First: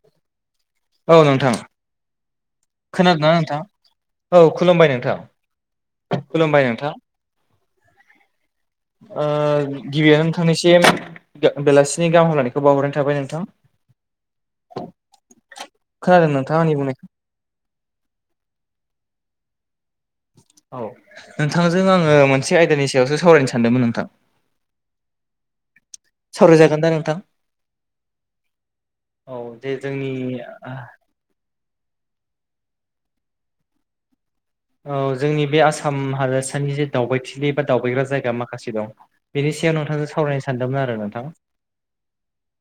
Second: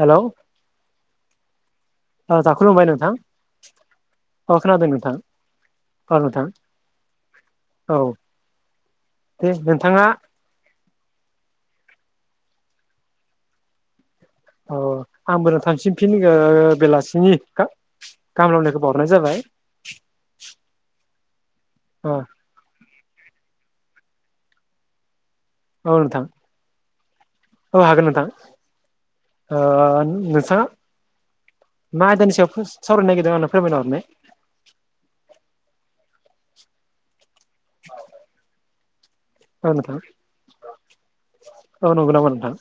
Hello औ नोंथां। ओ जाखुलुमबाय। खोनादों ना नोंथां औ खुलुमबाय नोंथां। खुलुमबाय नोंथां औ दे नोंथाङा गिबियावनो थांनिसिम बेलासिनि गाहाम हालानायखौ बावहरनाय थाबाय नोंथां। अ आंबो नोंथांनिसिम फिन खोनादों नोंथाङा आंनि बुंनायखौ बेलासिनि गाहाम हालामनायखौ बावनाय जाबाय औ नोंथांजों आङो ओ मोनसे आयदानि सायावसो सावरायनो सानदोंमोन नोंथां। औनोंथां सावरायजागोन दा नोंथां औ हागोन नोंथां। औ ओ दे जोंनि नोंथाङा मा आयदानि सायाव बोस सावरायनो नागिरदों आंनो फोरमायना हरनाय। औ जोंनि बे आसाम हादोरानि जे दावबायथिलि बा दावबायग्रा जायगा माखासे दं बेनि औ सायाव नोंथां नोंथांजों सावरायनो सानदोंमोन आरो नोंथां। औ नंगौ नामा नोंथां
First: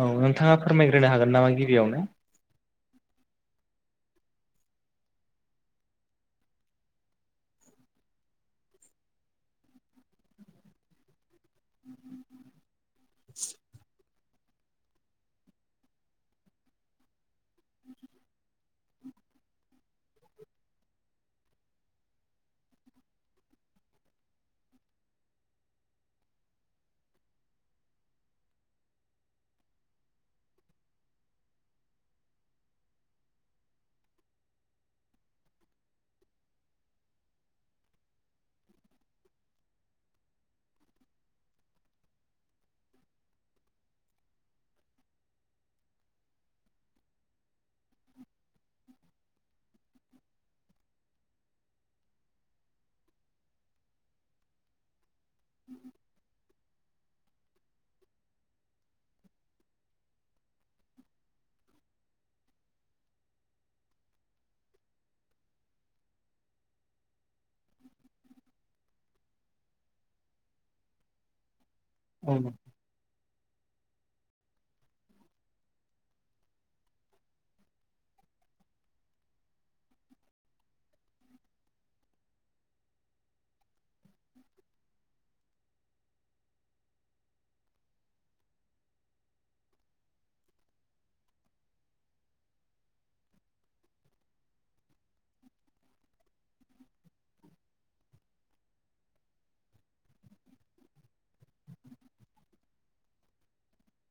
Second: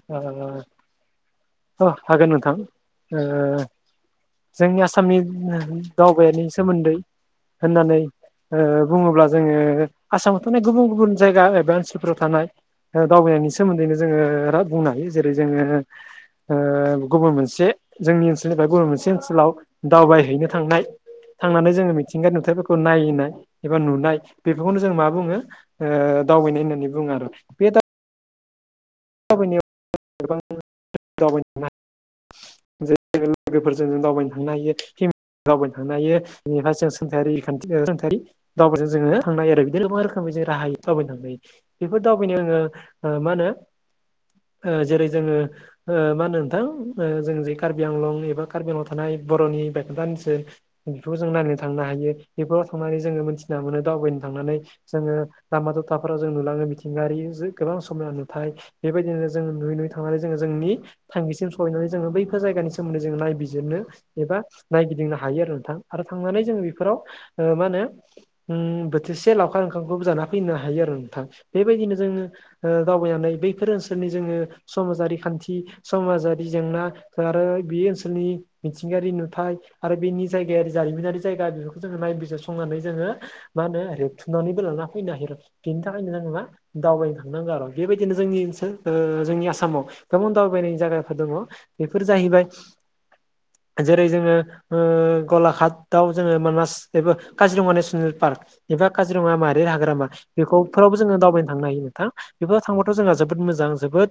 औ नोंथाङा फोरमायग्रोनो हागोन नामा औ गिबियावनो हागोन नोंथां‌। जोंनि आसामनि दावबायनि सोमोन्दै होननानै बुङोब्ला जोङो आसामावथ' नै गुबुन गुबुन जायगा एबा ओनसोलफोराव थानाय दावबायनायनि सोमोन्दैनो जोङो बिराद बुंनो हायो जेरै जोङो गुबुन मोनसे जोंनि ओनसोलनिफ्राय गुबुन मोनसे ओनसोलाव दावबायहैनो थांनाय थांनानै जोङो मिथिंगानि नुथायफोरखौ नायनाय एबा नुनाय बेफोरखौनो जों मा बुङो दावबायनाय होननानै बुङो आरो बे दावबायनायाव [unintelligible] [unintelligible] लोगोफोरजों जों दावबायनो थांनो हायो। दावबानो थांनो हायो बेनिफ्राय जों सोंथारि खान्थि सोंथारि दावबायजों जोङो थांनो हायो आरो [unintelligible] बेफोर दावबायनो आङो मा होनो जेरै जोङो मा होनो नोंथां जों जे कार्बि आंलं एबा कार्बि आंलंआव थानाय बर'नि बायखोन्दा ओनसोल बेफोरखौ जों नायनो थांनो हायो बेफोराव थांनानै जोङो मोनथिना मोनो दावबायनो थांनानै जोङो लामा दथाफोराव जों नुलाङो मिथिंगायारि गोबां समना नुथाय बेबायदिनो जों नुयै नुयै थांनानै जोङो जोंनि थांखिसिम सहैनानै जोङो बैफोर जायगानि सोमोन्दै जोङो नायबिजिरनो एबा नायगिदिंनो हायो आरो नोंथां आरो थांनानै जों बेफोराव मा होनो बोथिसे लावखार ओंखामखौबो जाना फैनो हायो आरो नोंथां बेबायदिनो जोङो औ दावबायनानै बैफोर ओनसोलनि जोङो समाजारि खान्थि समाजारि जेंना आरो बे ओनसोलनि मिथिंगायारि नुथाय आरो बेनि जायगायारि जारिमिनारि जायगा बेफोरखौ जोङो नायबिजिर संनानै जोङो मा होनो रेबथुमनानैबो लाना फैनो हायो बिनि थाखायनो जोंङो मा दावबायनो थांनांगौ आरो बेबायदिनो जोंनि जोंनि आसामाव गोबां दावबाय जायगाफोर दङ बेफोर जाहैबाय जेरै जोङो गलाघाटआव जोङो मानास बेबो काजिरङा नेसनेल पार्क एबा काजिरङा माहारि हाग्रामा बेखौ फोरावबो जोङो दावबायनो थांनो हायो नोंथा बेफोराव थांबथ' जोंहा जोब बोद मोजां जोबोद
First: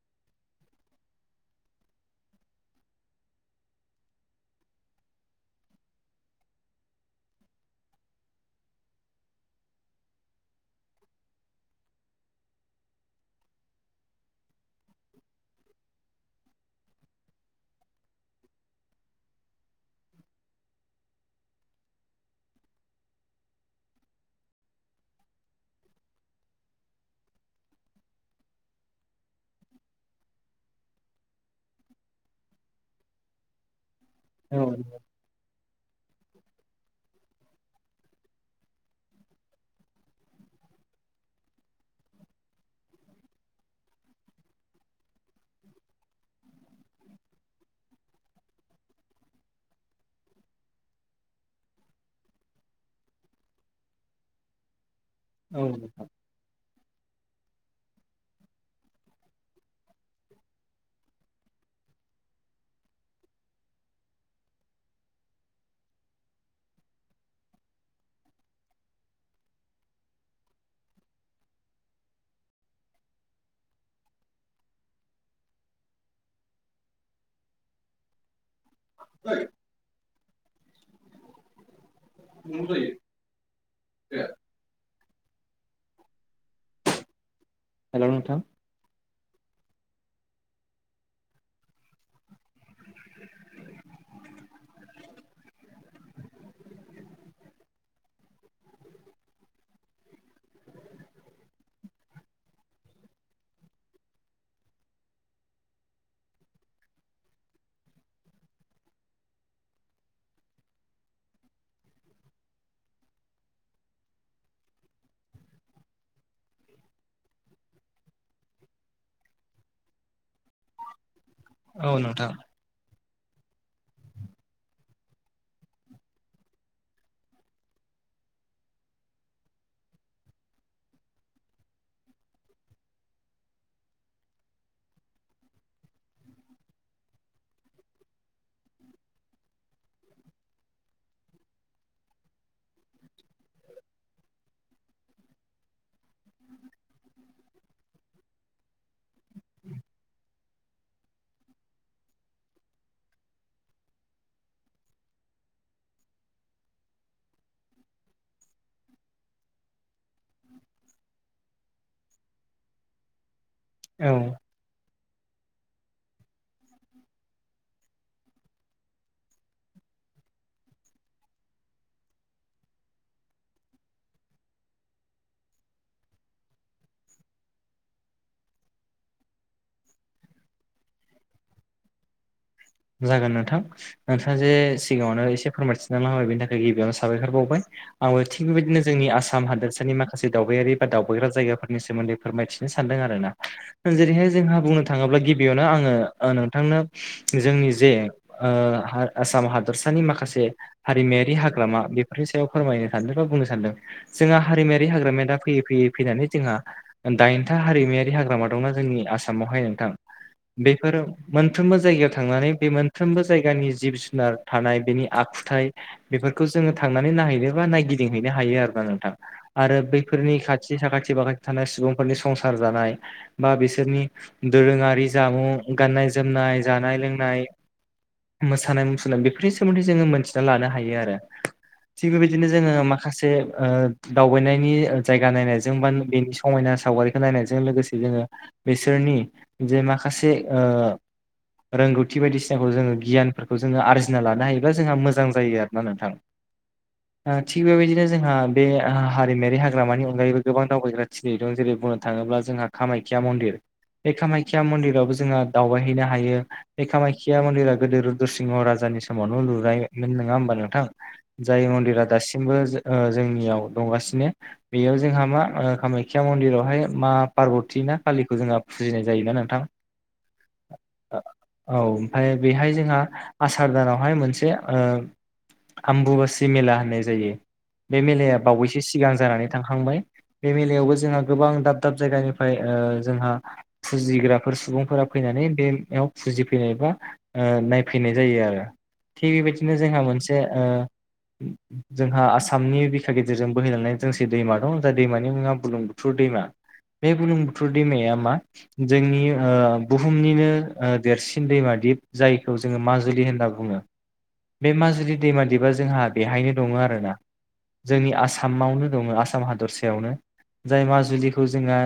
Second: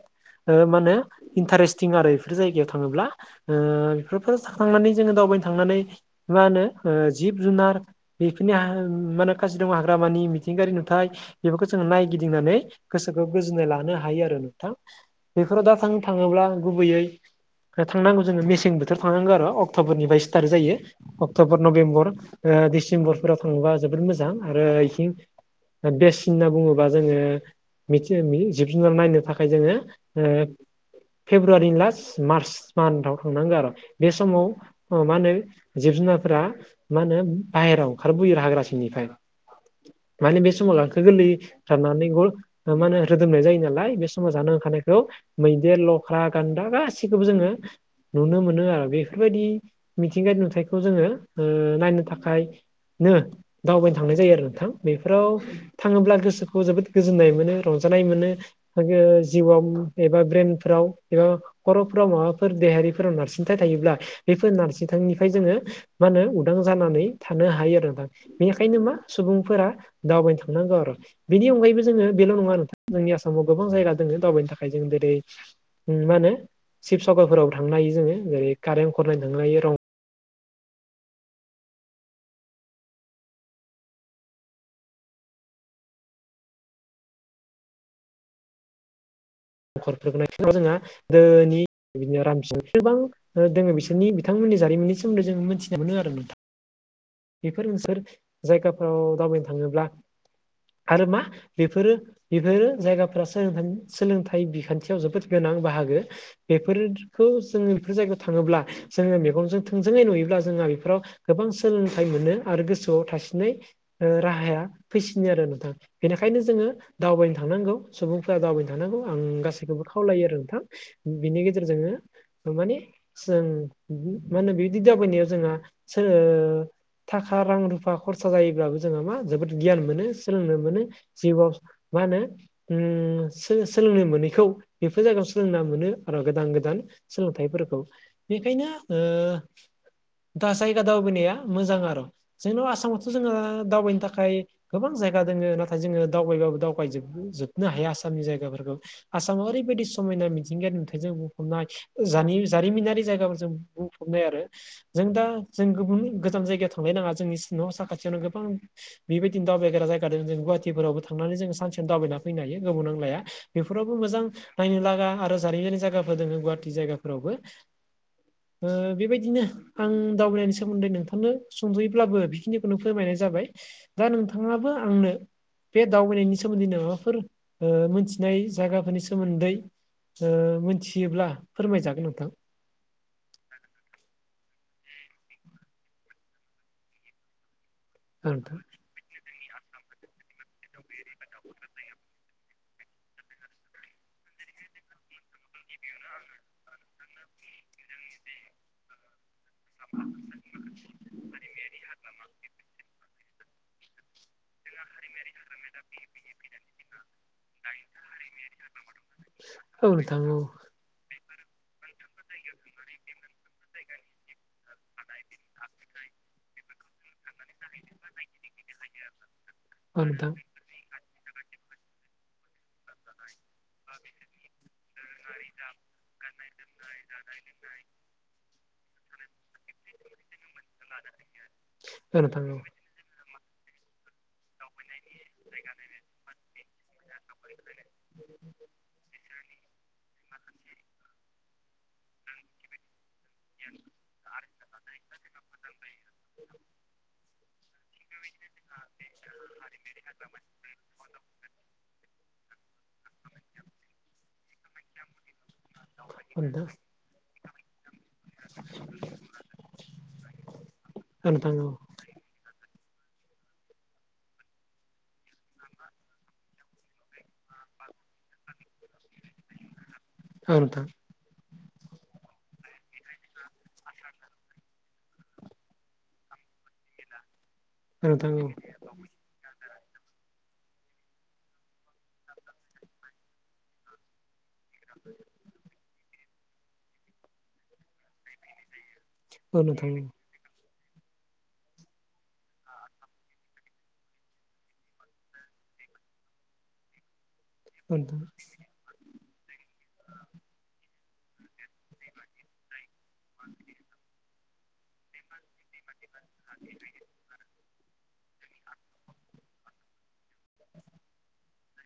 माने इन्टारेस्टिं आरो बेफोर जायगायाव थाङोब्ला। बेफोरफोर थांनानै जोङो दावबायनो थांनानै मा होनो जिब जुनार बेफोरनि मा होनो काजिरङा हाग्रामानि मिथिंगायारि नुथाय बेफोरखौ जोङो नायगिदिंनानै गोसोखौ गोजोननाय लानो हायो आरो नोंथां बेफोराव दाथां थाङोब्ला गुबैयै थांनांगौ जोङो मेसें बोथोर थांनांगौ आरो अक्ट'बरनिफ्राय स्टार्ट जायो। अक्ट'बर नभेम्बर डिसेम्बरफोराव थाङोबा जोबोद मोजां आरो इथिं बेस होनना बुङोबा जोङो [unintelligible] जुनार नायनो थाखाय जोङो फेब्रुवारिनि लास्ट मार्च मान्थाव थांनांगौ आरो बे समाव औ मा होनो जिब जुनारफोरा मा होनो बाहेरायाव ओंखारबोयो हाग्रा सिंनिफ्राय माने बे समाव गांखो गोरलै राननानै माने रोदोमनाय जायो नालाय बे समाव जानो ओखारनायखौ मैदेर, लख्रा, गान्दा गासिखौबो जोङो नुनो मोनो आरो बेफोरबायदि मिथिंगायानि नुथायखौ जोङो नायनो थाखाय दावबायनो थांनाय जायो आरो नोंथां। बेफोराव औ नोंथां। थाङोब्ला गोसोखौ जोबोद गोजोननाय मोनो रंजानाय मोनो। जिउआव एबा ब्रेनफ्राव एबा खर'फोराव माबाफोर देहायारिफोराव नारसिनथाय थायोब्ला बेफोर नारसिनथायनिफ्राय जोङो मा होनो उदां जानानै थानो हायो आरो दा बेनिखायनो मा सुबुंफोरा दावबायनो थांनांगौ आरो। बेनि अनगायैबो जोङो बेल' नङा नोंथां जोंनि आसामाव गोबां जायगा दोङो दावबायनो थाखाय जों जेरै मा होनो शिबसागरफोरावबो थांनो हायो जोङो जेरै कारेन खर नायनो थांनो हायो रं [unintelligible] हेल' नोंथां। [unintelligible] जोंहा दोनि बिदिनो रामसि सोरबां जोङो बिसोरनि बिथांमोननि जारिमिननि सोमोन्दै जोंङो मिथिनो मोनो आरो नोंथां। बेफोर नोंसोर जायगाफोराव दावबायनो थाङोब्ला आरो मा बेफोरो बेफोरो जायगाफ्रा सोलोंथाइ बिखान्थियाव जोबोद गोनां बाहागो बेफोरखौ जोङो बेफोर जायगायाव थाङोब्ला जोङो मेगनजों थोंजोङै नुयोब्ला जोंहा बेफोराव गोबां सोलोंथाइ मोनो आरो गोसोआव थासिनै राहाया फैसिनो आरो नोंथां। बेनिखायनो जोङो दावबायनो थांनांगौ सुबुंफ्रा दावबायनो थांनांगौ आं गासैखौबो खावलायो आरो नोंथां। बिनि गेजेरजोंनो औ नोंथां माने जों मा होनो बेबायदि दाबायनायाव जोंहा थाखा रां रुफा खरसा जायोब्लाबो जोंहा मा जोबोद गियान मोनो सोलोंनो मोनो जिउआव। मानो सोलोंनो मोनैखौ बेफोर जायगायाव सोलोंना मोनो आरो गोदान गोदान सोलोंथाइफोरखौ बेखायनो दा जायगा दावबायनाया मोजां आरो जोंनाव आसामावथ' जोंहा दावबायनो थाखाय गोबां जायगा दोङो नाथाय जोङो दावबायबाबो दावबायजोब जोबनो हाया आसामनि जायगाफोरखौ आसामाव ओरैबायदि समायना मिथिंगायारि नुथायजों बुंफबनाय जारिमिनारि जायगाफोर जों बुंफबनाय आरो जों दा जों गुबुन गोजान जायगा जाय थांलाय नाङा जोंनि न' साखाथियावनो गोबां बेबायदिनो दावबायग्रा जायगा जों गुवाहाटिफोरावबो थांनानै जों सानसेयाव दावबायना फैनो हायो गोबाव नांलाया। बेफोरावबो औ मोजां नायनो लागा आरो जारिमिनारि जायगाफोर दोङो गुवाहाटि जायगाफोरावबो बेबायदिनो आं दावबायनायनि सोमोन्दै नोंथांनो सुंद'यैब्लाबो बेखिनिखौनो फोरमायनाय जाबाय दा नोंथाङाबो आंनो बे दावबायनायनि सोमोन्दै माबाफोर मोनथिनाय जायगाफोरनि सोमोन्दै मिथियोब्ला फोरमायजागोन नोंथां। जागोन नोंथां। नोंथाङा जे सिगाङावनो एसे फोरमायथिना लांबाय बेनि थाखाय गिबियावनो साबायखर बावबाय आंबो औ थिग बेबायदिनो जोंनि आसाम हादोरसानि माखासे दावबायारि बा दावबायग्रा जायगाफोरनि सोमोन्दै फोरमायथिनो सानदों आरो ना। जेरैहाय जोंहा बुंनो थाङोब्ला गिबियावनो आङो नोंथांनो जोंनि जे आसाम हादरसानि माखासे हारिमायारि हाग्रामा बेफोरनि सायाव फोरमायनो सानदों बा बुंनो सानदों जोंहा हारिमायारि हाग्रामाया दा फैयै फैयै फैनानै जोंहा दाइनथा हारिमायारि हाग्रामा दंना जोंनि आसामावहाय नोंथां बेफोर मोनफ्रोमबो जायगायाव थांनानै बे मोनफ्रोमबो जायगानि जिब जुनार थानाय बेनि आखुथाय बेफोरखौ जोङो थांनानै नायहैनोबा नायगिदिंहैनो हायो आरोना नोंथां आरो नोंथां बैफोरनि खाथि खाथि साखाथि बाखाथि थानाय सुबुंफोरनि संसार जानाय बा बिसोरनि दोरोङारि जामुं गाननाय जोमनाय जा नाय लोंनाय मोसानाय मुसुरनाय बेफोरनि सोमोन्दै जोङो मोनथिना लानो हायो। थायो आरो। थि औ औ नोंथां बेबायदिनो जोङो मासे ओ दावबाय जायगा नायनायजों बा बेनि समायना सावगारिखौ नायनायजों लोगोसे जोङो बिसोरनि जों माखासे ओ रोंगौथि बायदिसिनाखौ जोङो गियानफोरखौ जोङो आरजिना लानो हायोब्ला जोंहा मोजां जायो आरोना नोंथां। [inaudible] आ थिग बेबायदिनो जोंहा बे हारिमायारि हाग्रामानि अनगायैबो गोबां दावबायग्रा [unintelligible] दं जेरै बुंनो थाङोब्ला जोंहा कामाख्या मन्दिर बे कामाख्या मन्दिरावबो जोङो दावबायहैनो हायो बे खामाख्या मन्दिरा गोदो रुद्र' सिंह राजानि समावनो लुनायमोन नङा होमबा नोंथां औ नोंथां औ जाय मन्दिरा दासिमबो जो ओ जोंनियाव दंगासिनो बेयाव जोंहा मा ओ कामाख्या मन्दिरावहाय मा पार्बति ना खाालिखौ जोंहा फुजिनाय जायोना नोंथां। [inaudible] औ नोंथां ओ औ ओमफाय बेहाय जोंहा आसार दानावहाय मोनसे ओ आम्बुवासि मेला होननाय जायो बे मेलाया बावैसो सिगां जानानै थांखांबाय बे मेलायावबो जोंहा गोबां दाब दाब जायगानिफ्राय ओ जोंहा फुजिग्रा फोर सुबुंफोरा फैनानै बेयाव फुजिफैनाय बा नायफैनाय जायो आरो थिग औ नोंथां औ बेबायदिनो नोंथां औ नोंथां औ जोंहा नोंथां मोनसे ओ जोंहा आसामनि बिखा गेजेरजों बोहैलांनाय जोंसे दैमा दं जाय दैमानि मुङा बुलुं बुथुर दैमा बे बुरलुंबुथुर दैमाया मा जोंनि ओ बुहुमनिनो ओ देरसिन दैमा दिप जायखौ जोङो माजुलि होनना बुङो बे माजुलि दैमा दिपआ जोंहा बेहायनो दङो आरोना जोंनि आसामावनो दङो आसाम हादरसायावनो जाय माजुलिखौ जोंहा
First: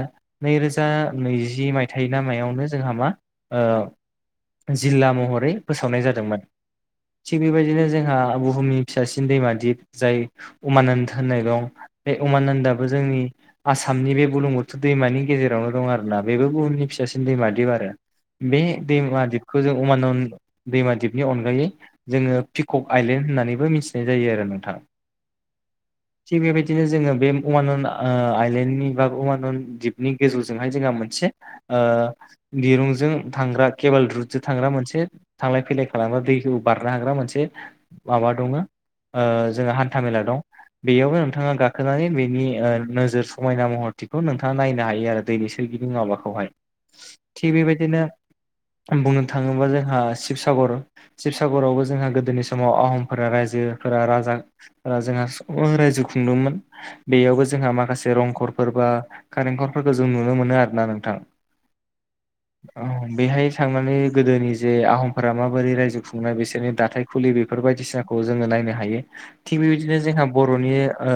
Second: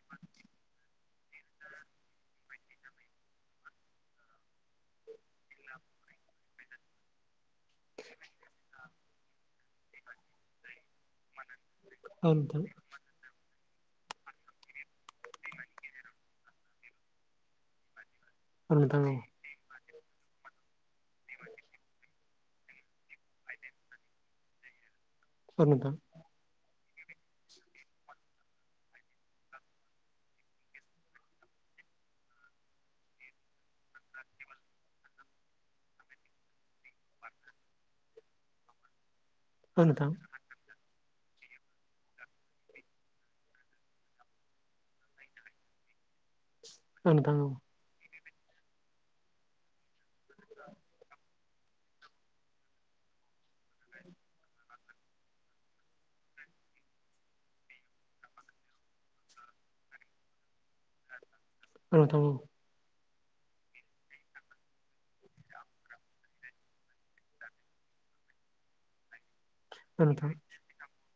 नै रोजा नैजि मायथाइ ना मायावनो जोंहा मा ओ जिल्ला महरै फोसावनाय जादोंमोन। थिग बेबायदिनो जोंहा बुहुमनि फिसासिन दैमा दि जाय उमानन्द होननाय दं बे उमानन्दआबो जोंनि आसामनि बे बुलुंबुथुर दैमानि गेजेरावनो दं आरोना बेबो बुहुमनि फिसासिन दैमा दिप आरो बे औ दैमा दिपखौ जों उमानन्द दैमा दिपनि अनगायै जोङो पिकक आइलेण्ड होन्नानैबो मिथिनाय जायो आरो नोंथां। औ नोंथां थिग बेबायदिनो जोङो बे उमानन ओ आइलेण्डनि बा अमानन दिपनि गोजौजोंहाय जोंहा मोनसे आ दिरुं जों थांग्रा केबोल रुटजों थांग्रा मोनसे थांलाय फैलाय खालामग्रा दैखौ बारनो हाग्रा मोनसे माबा दङो ओ जोंहा औ हान्था नोंथां मेला दं बेयावनो नोंथाङा गाखोनानै बेनि ओ नोजोर समायना महरथिखौ नोंथाङा नायनो हायो आरो दैनि सोरगिदिं माबाखौहाय थिग बेबायदिनो बुंनो थाङोब्ला जोंहा शिबसागर शिबसागरावबो जोंहा गोदोनि समाव आहमफोरा रायजोफोरा राजा ओ जोंहा सुबुङा रायजो खुंदोंमोन बेयावबो जोंहा माखासे रंघरफोर बा खारेंघरफोरखौ जों नुनो मोनो आरो ना नोंथां। औ नोंथां औ औ बेहाय थांनानै गोदोनि जे आहमफोरा माबोरै रायजो खुंनाय बिसोरनि दाथाय फुलि बेफोर बायदिसिनाखौ जोङो नायनो हायो थिग बेबायदिनो जोंहा बर'नि ओ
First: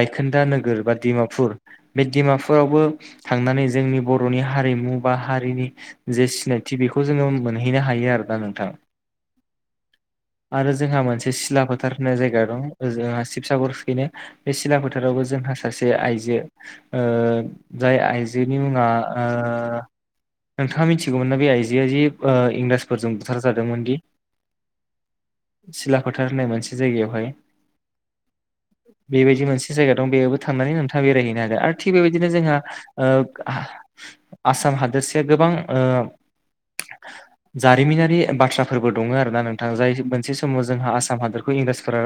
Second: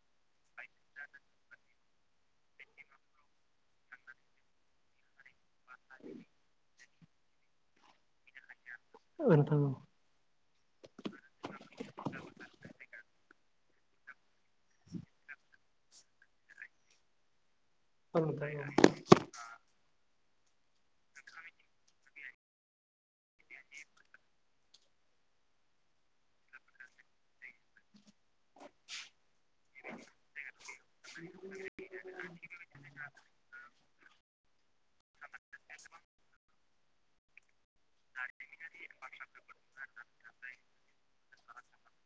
बायखोन्दा नोगोर बा डिमापुर बे डिमापुरावबो थांनानै जोंनि बर'नि हारिमु बा हारिनि जे सिनायथि बेखौ जोङो मोनहैनो हायो आरोना नोंथां औ नोंथां आरो जोंहा मोनसे सिला फोथार होननाय जायगा दं जोंहा शिबसागरखैनो बे सिला फोथारावबो जोंहा सासे आइजो ओ जाय आइजोनि मुङा ओ नोंथाङा मिथिगौमोनना बे आइजोआ जि इंराजफोरजों बुथारजादोंमोन दि सिला फोथार होननाय मोनसे जायगायावहाय बेबायदि मोनसे जायगा दं बेयावबो थांनानै नोंथाङा बेरायहैनो हागोन आरो थिग बेबायदिनो जोंहा ओ आसाम हादोरसाया गोबां ओ जारिमिनारि बाथ्राफोरबो दङ आरो ना नोंथां जाय मोनसे समाव जोंहा आसाम हादोरखौ इंराजफोरा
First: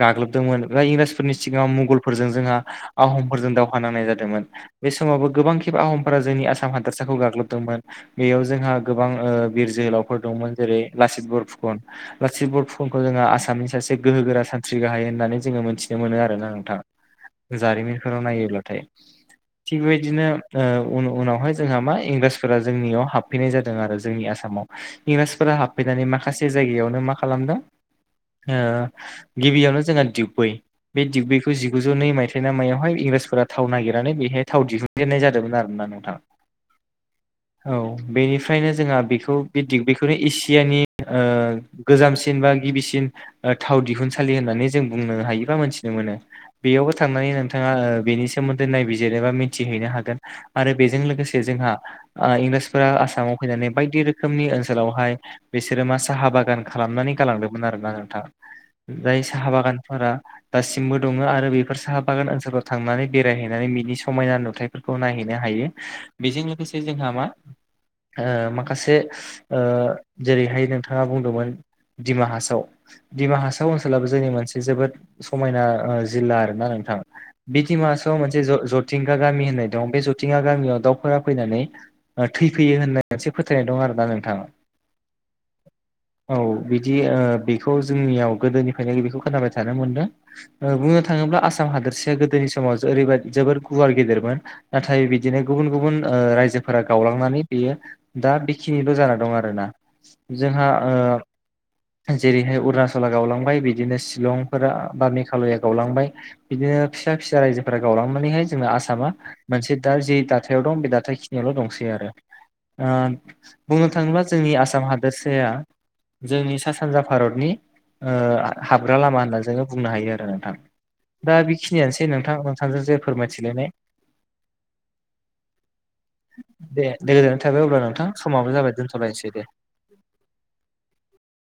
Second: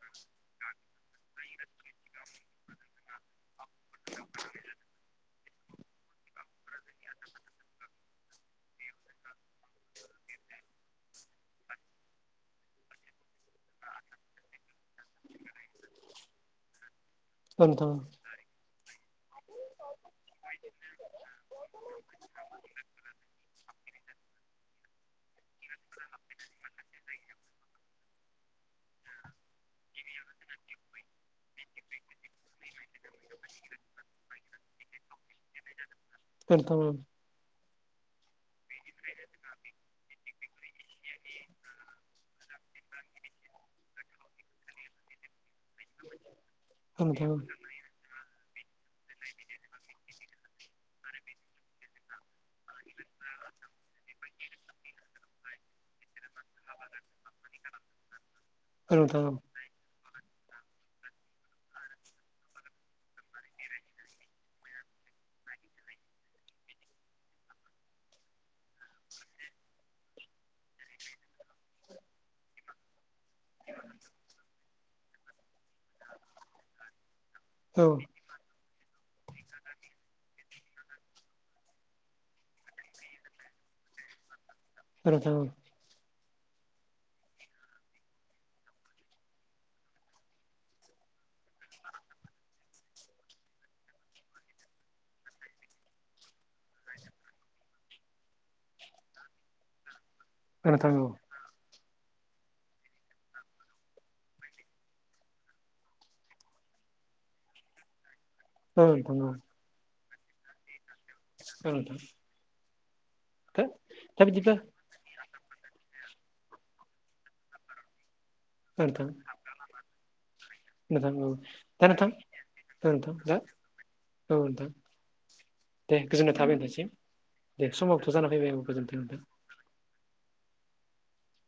गाग्लोबदोंमोन इंराजफोरनि सिगाङाव मुगलफोरजों जोंहा आहमफोरजों दावहा नांनाय जादोंमोन बे समावबो गोबां खेब आहमफोरा जोंनि आसाम हादोर साखौ गाग्लोबदोंमोन बेयाव जोंहा गोबां ओ बिर जोहोलावफोर दंमोन जेरै लासित बरफुखन लाचित बरफुखनखौ जोंहा आसामनि सासे गोहो गोरा सानथ्रि गाहाय होननानै जोङो मिथिनो मोनो आरोना नोंथाङा औ जारिमिनफोराव नायोब्लाथाय थिग बेदिनो ओ उनावहाय जोंहा मा इंराजफोरा जोंनियाव हाबफैनाय जादों आरो जोंनि आसामाव इंराजफोरा हाबफैनानै माखासे जायगायावनो मा खालामदों ओ गिबियावनो जोंहा दिगबै बे दिगबैखौ जिगुजौ नै मायथाइनि मायावहाय इंराजफोरा थाव नागिरनानै बेहाय थाव दिहुन दोननाय जादोंमोन आरोना नोंथां [inaudible] औ बेनिफ्रायनो जोंहा बेखौ बे दिगबैखौनो एसियानि ओ गोजामसिन बा गिबिसिन थाव दिहुनसालि होननानै जों बुंनो हायो बा मोनसे नुनो मोनो बेयावबो औ नोंथां थांनानै औ नोंथाङा बेनि सोमोन्दै नायबिजिरनो एबा मिथिहैनो हागोन आरो बेजों लोगोसे जोंहा इंराजफोरा आसामाव फैनानै बायदि रोखोमनि ओनसोलावहाय बिसोरो मा साहा बागान खालामनानै गालांदोंमोन आरोना नोंथां औ नोंथां जाय औ साहा बागान फोरा दासिमबो दङ आरो बेफोर साहा बागान ओनसोलाव थांनानै बेरायहैनानै बिनि समायना नुथाय फोरखौ नायहैनो हायो बेजों लोगोसे जोंहा मा ओ माखासे ओ जेरैहाय नोंथाङा बुंदोंमोन दिमा हासाव दिमा हासाव ओनसोलाबो जोंनि मोनसे जोबोद समायना जिल्ला आरोना नोंथां बि औ नोंथां डिमा औ हासावआव मोनसे ज जथिंगा गामि होननाय दं बे जथिंगा गामियाव दाउ फोरा फैनानै थैफैयो होननाय मोनसे फोथायनाय दं आरोना नोंथां औ नोंथां औ औ बिदि बेखौ जोंनियाव गोदोनिफ्रायनो बेखौ खोनाबाय थानो मोनदों बुंनो थाङोब्ला आसाम हादोरसाया गोदोनि समाव ओरैबाय जोबोद गुवार गेदेरमोन नाथाय बिदिनो गुबुन गुबुन ओ रायजोफोरा गावलांनानै बेयो दा बेखिनिल' जाना दं आरोना जोंहा औ नोंथां औ ओ जेरैहाय अरुणाचला गावलांबाय बिदिनो शिलंफोरा बा मेघालया गावलांबाय बिदिनो फिसा फिसा रायजोफोरा गावलांनानैहाय जोंना आसामा मोनसे दा जे दाथायाव दं बे दाथाय खिनियाल' औ दंसै नोंथां आरो ओ दा बुंनो थाङोब्ला दा जोंनि बिदिब्ला आसाम हादोर हादोरसाया जोंनि सा सानजा भारतनि ओ औ हाबग्रा नोंथां लामा होनना जोङो बुंनो हायो आरो नोंथां दा बेखिनियानोसै नोंथां नोंथांजों जे नोंथां फोरमायथिलायनाय औ दा दे गोजोन्नाय थाबाय दे होननायासिम दे गोजोननाय थाबाय दे अब्ला नोंथां समावथ' जाना समाबो फैबाय आंबो जाबाय गोजोन्थों नुदों दोनथ'लायनोसै दे